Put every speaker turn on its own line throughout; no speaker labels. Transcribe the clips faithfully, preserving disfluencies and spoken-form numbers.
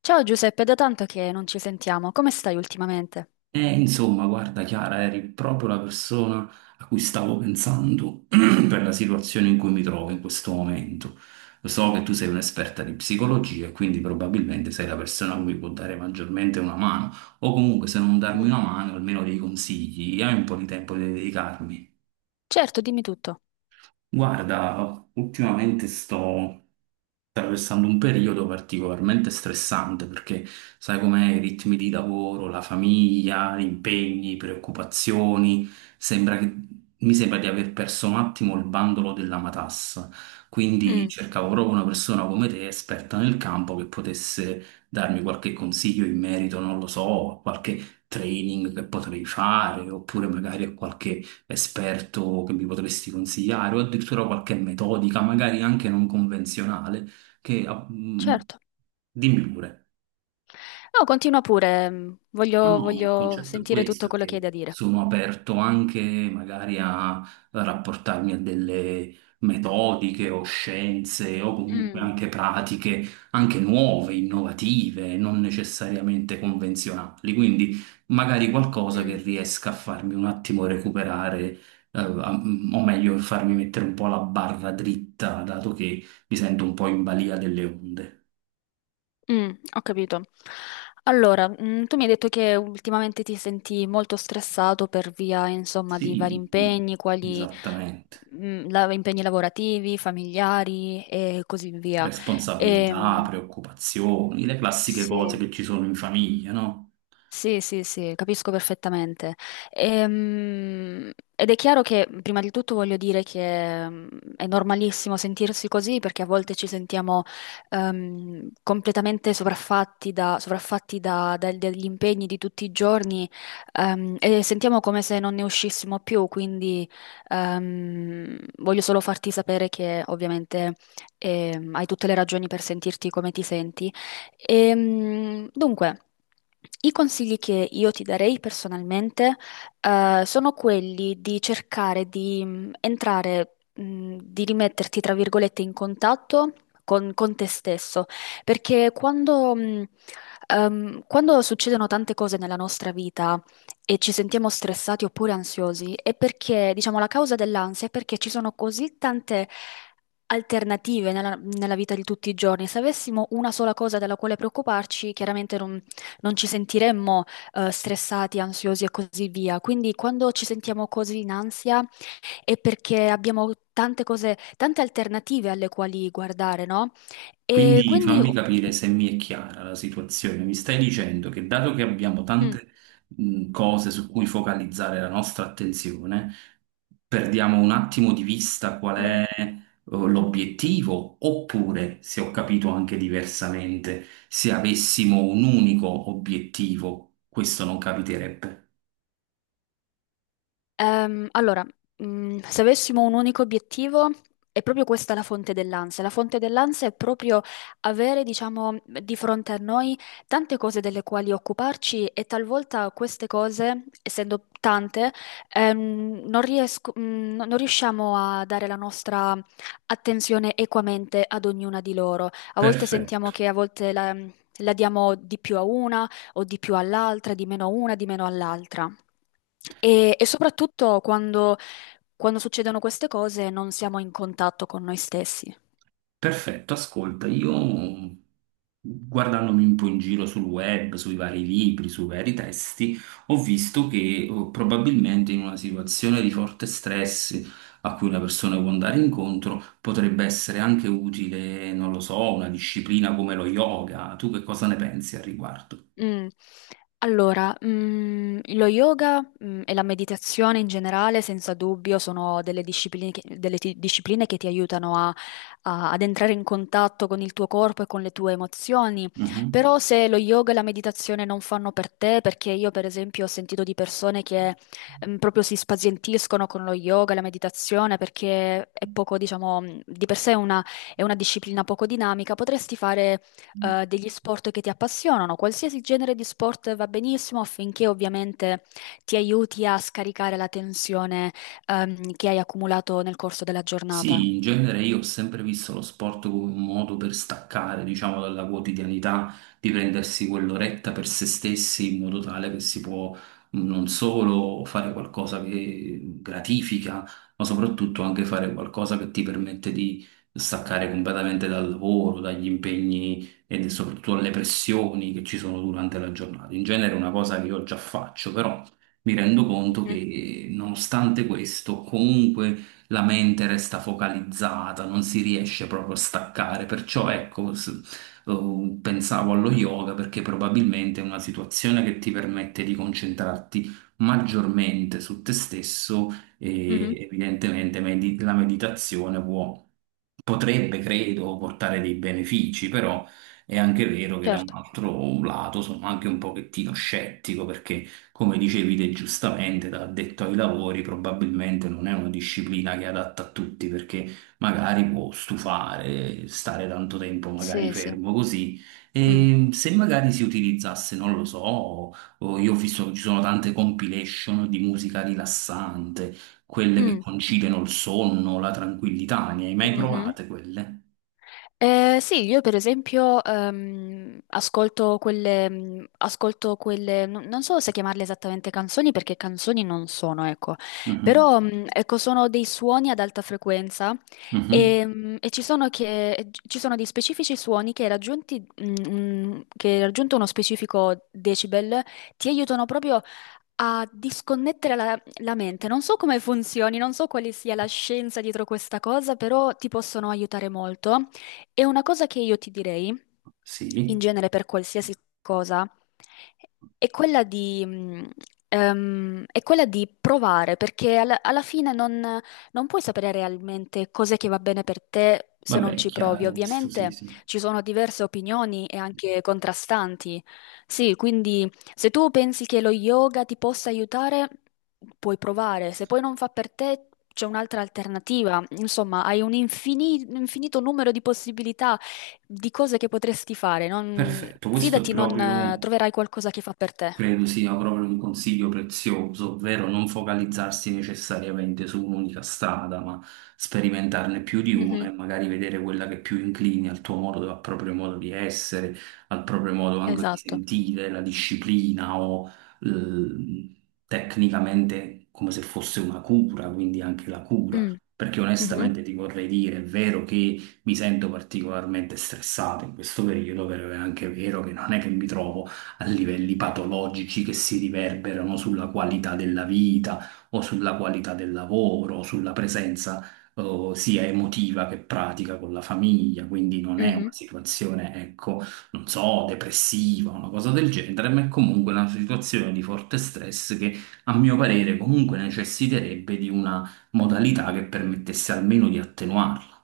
Ciao Giuseppe, da tanto che non ci sentiamo, come stai ultimamente?
Eh, insomma, guarda Chiara, eri proprio la persona a cui stavo pensando per la situazione in cui mi trovo in questo momento. Lo so che tu sei un'esperta di psicologia e quindi probabilmente sei la persona a cui può dare maggiormente una mano, o comunque se non darmi
Mm.
una mano, almeno dei consigli, hai un po' di tempo di dedicarmi.
Certo, dimmi tutto.
Guarda, ultimamente sto attraversando un periodo particolarmente stressante perché sai com'è, i ritmi di lavoro, la famiglia, gli impegni, preoccupazioni, sembra che, mi sembra di aver perso un attimo il bandolo della matassa. Quindi
Mm,
cercavo proprio una persona come te, esperta nel campo, che potesse darmi qualche consiglio in merito, non lo so, a qualche training che potrei fare, oppure magari a qualche esperto che mi potresti consigliare, o addirittura qualche metodica, magari anche non convenzionale che, ah, mh,
certo.
dimmi pure.
No, continua pure, mm,
No,
voglio,
no, il
voglio
concetto è
sentire tutto
questo,
quello che hai
che
da dire.
Sono aperto anche magari a rapportarmi a delle metodiche o scienze o comunque
Mm,
anche pratiche, anche nuove, innovative, non necessariamente convenzionali. Quindi magari qualcosa che
mm.
riesca a farmi un attimo recuperare, eh, a- mm, o meglio, farmi mettere un po' la barra dritta, dato che mi sento un po' in balia delle onde.
Mm, ho capito. Allora, mm, tu mi hai detto che ultimamente ti senti molto stressato per via, insomma, di vari
Sì,
impegni, quali
esattamente.
mm, la- impegni lavorativi, familiari e così via.
Responsabilità,
Ehm,
preoccupazioni, le classiche cose
sì.
che ci sono in famiglia, no?
Sì, sì, sì, capisco perfettamente. Ehm, ed è chiaro che, prima di tutto, voglio dire che mm, è normalissimo sentirsi così perché a volte ci sentiamo ehm, completamente sovraffatti da, sovraffatti da- da- dagli impegni di tutti i giorni, ehm, e sentiamo come se non ne uscissimo più. Quindi ehm, voglio solo farti sapere che ovviamente ehm, hai tutte le ragioni per sentirti come ti senti. Ehm, dunque, i consigli che io ti darei personalmente, eh, sono quelli di cercare di mh, entrare, mh, di rimetterti, tra virgolette, in contatto con, con te stesso, perché quando, mh, ehm, quando succedono tante cose nella nostra vita, e ci sentiamo stressati oppure ansiosi è perché, diciamo, la causa dell'ansia è perché ci sono così tante alternative nella, nella vita di tutti i giorni. Se avessimo una sola cosa della quale preoccuparci, chiaramente non, non ci sentiremmo eh, stressati, ansiosi e così via. Quindi quando ci sentiamo così in ansia è perché abbiamo tante cose, tante alternative alle quali guardare, no? E
Quindi
quindi...
fammi capire se mi è chiara la situazione. Mi stai dicendo che dato che abbiamo
mm,
tante mh, cose su cui focalizzare la nostra attenzione, perdiamo un attimo di vista qual
mm.
è eh, l'obiettivo, oppure, se ho capito anche diversamente, se avessimo un unico obiettivo, questo non capiterebbe.
Ehm, allora, mm, se avessimo un unico obiettivo, è proprio questa la fonte dell'ansia. La fonte dell'ansia è proprio avere, diciamo, di fronte a noi tante cose delle quali occuparci e talvolta queste cose, essendo tante, ehm, non riesco- mm, no, non riusciamo a dare la nostra attenzione equamente ad ognuna di loro. A volte sentiamo
Perfetto,
che a volte la la diamo di più a una o di più all'altra, di meno a una, di meno all'altra. E, e soprattutto quando, quando succedono queste cose non siamo in contatto con noi stessi.
perfetto. Ascolta, io guardandomi un po' in giro sul web, sui vari libri, sui vari testi, ho visto che eh, probabilmente in una situazione di forte stress a cui una persona può andare incontro potrebbe essere anche utile, non lo so, una disciplina come lo yoga. Tu che cosa ne pensi al riguardo?
Mm. Allora, mm, lo yoga, mm, e la meditazione in generale, senza dubbio, sono delle discipline che, delle ti- discipline che ti aiutano a- a- ad entrare in contatto con il tuo corpo e con le tue emozioni.
Mhm.
Però se lo yoga e la meditazione non fanno per te, perché io per esempio ho sentito di persone che mm, proprio si spazientiscono con lo yoga e la meditazione perché è poco, diciamo, mm, di per sé è una è una disciplina poco dinamica, potresti fare eh, degli sport che ti appassionano, qualsiasi genere di sport va benissimo affinché ovviamente ti aiuti a scaricare la tensione, ehm, che hai accumulato nel corso della giornata.
Sì, in genere io ho sempre visto lo sport come un modo per staccare, diciamo, dalla quotidianità, di prendersi quell'oretta per se stessi in modo tale che si può mh, non solo fare qualcosa che gratifica, ma soprattutto anche fare qualcosa che ti permette di staccare completamente dal lavoro, dagli impegni e soprattutto dalle pressioni che ci sono durante la giornata. In genere è una cosa che io già faccio, però mi rendo conto
Mhm,
che nonostante questo, comunque la mente resta focalizzata, non si riesce proprio a staccare, perciò ecco, s- eh, pensavo allo yoga perché probabilmente è una situazione che ti permette di concentrarti maggiormente su te stesso
mhm.
e evidentemente medi- la meditazione può potrebbe, credo, portare dei benefici, però è anche vero che da un
Certo,
altro lato sono anche un pochettino scettico perché, come dicevi te giustamente, da addetto ai lavori probabilmente non è una disciplina che è adatta a tutti perché magari può stufare, stare tanto tempo magari
sì, sì.
fermo così.
Mm.
E se magari si utilizzasse, non lo so, o io ho visto che ci sono tante compilation di musica rilassante quelle che
Mm,
conciliano il sonno, la tranquillità. Ne hai mai
mhm.
provate quelle?
Eh, sì, io per esempio ehm, ascolto quelle, mm, ascolto quelle, non non so se chiamarle esattamente canzoni perché canzoni non sono, ecco,
Mhm,
però mm, ecco, sono dei suoni ad alta frequenza
mhm,
e, mm, e ci sono che, ci sono dei specifici suoni che raggiunti, mm, mm, che raggiunto uno specifico decibel ti aiutano proprio a disconnettere la, la mente. Non so come funzioni, non so quale sia la scienza dietro questa cosa, però ti possono aiutare molto. E una cosa che io ti direi, in
sì,
genere per qualsiasi cosa, è quella di, mh, ehm, è quella di provare, perché alla, alla fine non, non puoi sapere realmente cos'è che va bene per te se non
vabbè, è
ci provi.
chiaro questo, sì,
Ovviamente
sì.
ci sono diverse opinioni e anche contrastanti. Sì, quindi se tu pensi che lo yoga ti possa aiutare, puoi provare. Se poi non fa per te, c'è un'altra alternativa. Insomma, hai un infini- un infinito numero di possibilità di cose che potresti fare. Non-
Perfetto, questo è
Fidati, non eh,
proprio.
troverai qualcosa che fa per te.
Credo sia proprio un consiglio prezioso, ovvero non focalizzarsi necessariamente su un'unica strada, ma sperimentarne più di una e
Mhm.
magari vedere quella che più inclini al tuo modo, al proprio modo di essere, al proprio modo anche di
Esatto.
sentire, la disciplina o eh, tecnicamente come se fosse una cura, quindi anche la cura.
Mm,
Perché
mhm,
onestamente ti vorrei dire, è vero che mi sento particolarmente stressato in questo periodo, però è anche vero che non è che mi trovo a livelli patologici che si riverberano sulla qualità della vita o sulla qualità del lavoro o sulla presenza eh, sia emotiva che pratica con la famiglia, quindi non è
mhm.
una situazione, ecco, non so, depressiva, una cosa del genere, ma è comunque una situazione di forte stress che a mio parere comunque necessiterebbe di una modalità che permettesse almeno di attenuarla.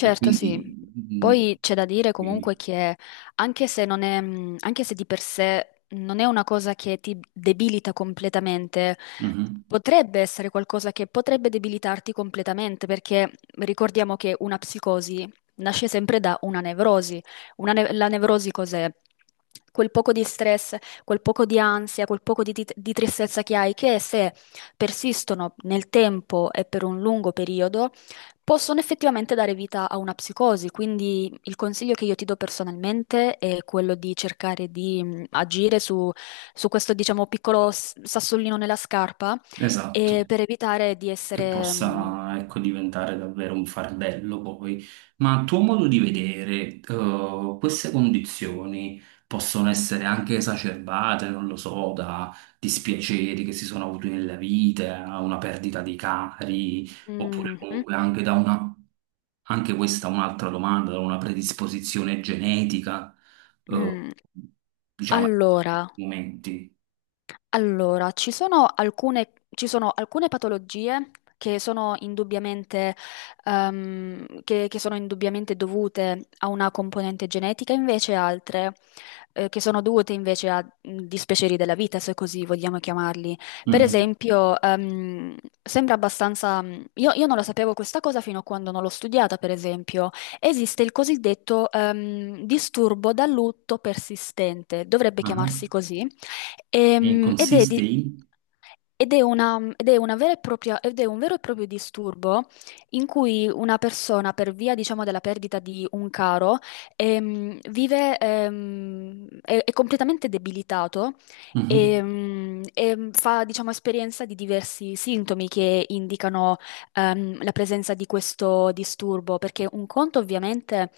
E quindi,
sì.
mm, mm,
Poi c'è da dire
quindi,
comunque che anche se non è, mh, anche se di per sé non è una cosa che ti debilita completamente,
mhm,
potrebbe essere qualcosa che potrebbe debilitarti completamente, perché ricordiamo che una psicosi nasce sempre da una nevrosi. Una ne- la nevrosi cos'è? Quel poco di stress, quel poco di ansia, quel poco di, di di tristezza che hai, che se persistono nel tempo e per un lungo periodo, possono effettivamente dare vita a una psicosi, quindi il consiglio che io ti do personalmente è quello di cercare di mh, agire su, su questo, diciamo, piccolo s- sassolino nella scarpa
esatto.
e per evitare di
Che
essere... mh,
possa, ecco, diventare davvero un fardello poi. Ma a tuo modo di vedere, eh, queste condizioni possono essere anche esacerbate, non lo so, da dispiaceri che si sono avuti nella vita, una perdita di cari, oppure
mh, mh,
comunque anche da una, anche questa è un'altra domanda, da una predisposizione genetica, eh,
mh.
diciamo, in
Allora.
alcuni momenti.
Allora, ci sono alcune, ci sono alcune patologie che sono indubbiamente, ehm, che, che sono indubbiamente dovute a una componente genetica, invece altre, eh, che sono dovute invece a mh, dispiaceri della vita, se così vogliamo chiamarli. Per
Mhm,
esempio, ehm, sembra abbastanza... mh. Io, io non lo sapevo questa cosa fino a quando non l'ho studiata, per esempio. Esiste il cosiddetto, ehm, disturbo da lutto persistente, dovrebbe chiamarsi
mhm.
così.
E
Ehm, ed è,
consiste
di-
in?
Ed è una, ed è una vera e propria, ed è un vero e proprio disturbo in cui una persona, per via, diciamo, della perdita di un caro, ehm, vive, ehm, è, è completamente debilitato
Mhm.
ehm, e, fa, diciamo, esperienza di diversi sintomi che indicano, ehm, la presenza di questo disturbo, perché un conto ovviamente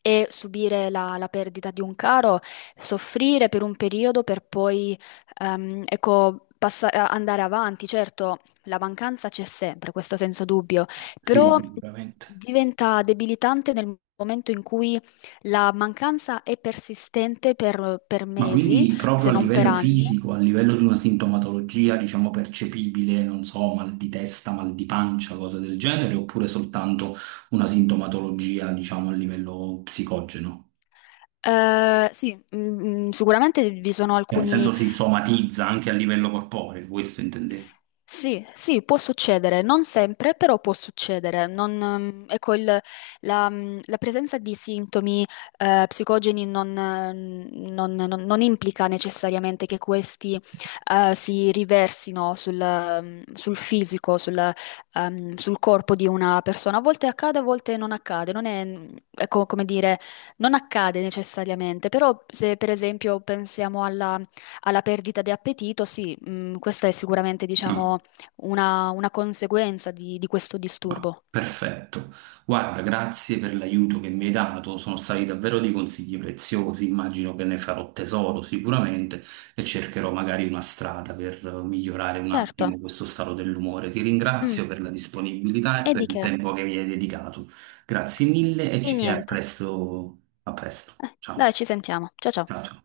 è subire la la perdita di un caro, soffrire per un periodo per poi Ehm, ecco, passa- eh, andare avanti, certo, la mancanza c'è sempre, questo senza dubbio,
Sì,
però
sì, sicuramente.
diventa debilitante nel momento in cui la mancanza è persistente per, per
Ma
mesi,
quindi proprio
se
a
non per
livello
anni.
fisico, a livello di una sintomatologia, diciamo, percepibile, non so, mal di testa, mal di pancia, cose del genere, oppure soltanto una sintomatologia, diciamo, a livello psicogeno?
Eh, sì, mm, mm, sicuramente vi sono
Cioè, nel
alcuni.
senso si somatizza anche a livello corporeo, questo intendevo.
Sì, sì, può succedere, non sempre, però può succedere. Non, ehm, ecco, il- la, mm, la presenza di sintomi eh, psicogeni non, eh, non- non- non implica necessariamente che questi eh, si riversino sul, ehm, sul fisico, sul, ehm, sul corpo di una persona. A volte accade, a volte non accade. Non è, mm, ecco, come dire, non accade necessariamente, però se per esempio pensiamo alla alla perdita di appetito, sì, mh, questa è sicuramente, diciamo, una, una conseguenza di, di questo
Ma
disturbo.
perfetto. Guarda, grazie per l'aiuto che mi hai dato, sono stati davvero dei consigli preziosi, immagino che ne farò tesoro sicuramente e cercherò magari una strada per eh, migliorare un
Certo.
attimo questo stato dell'umore. Ti
Mm.
ringrazio per la disponibilità e
E di
per il
che?
tempo che mi hai dedicato. Grazie mille e,
Di
ci- e a
niente.
presto, a presto.
Eh, dai,
Ciao.
ci sentiamo. Ciao ciao.
Ciao, ciao.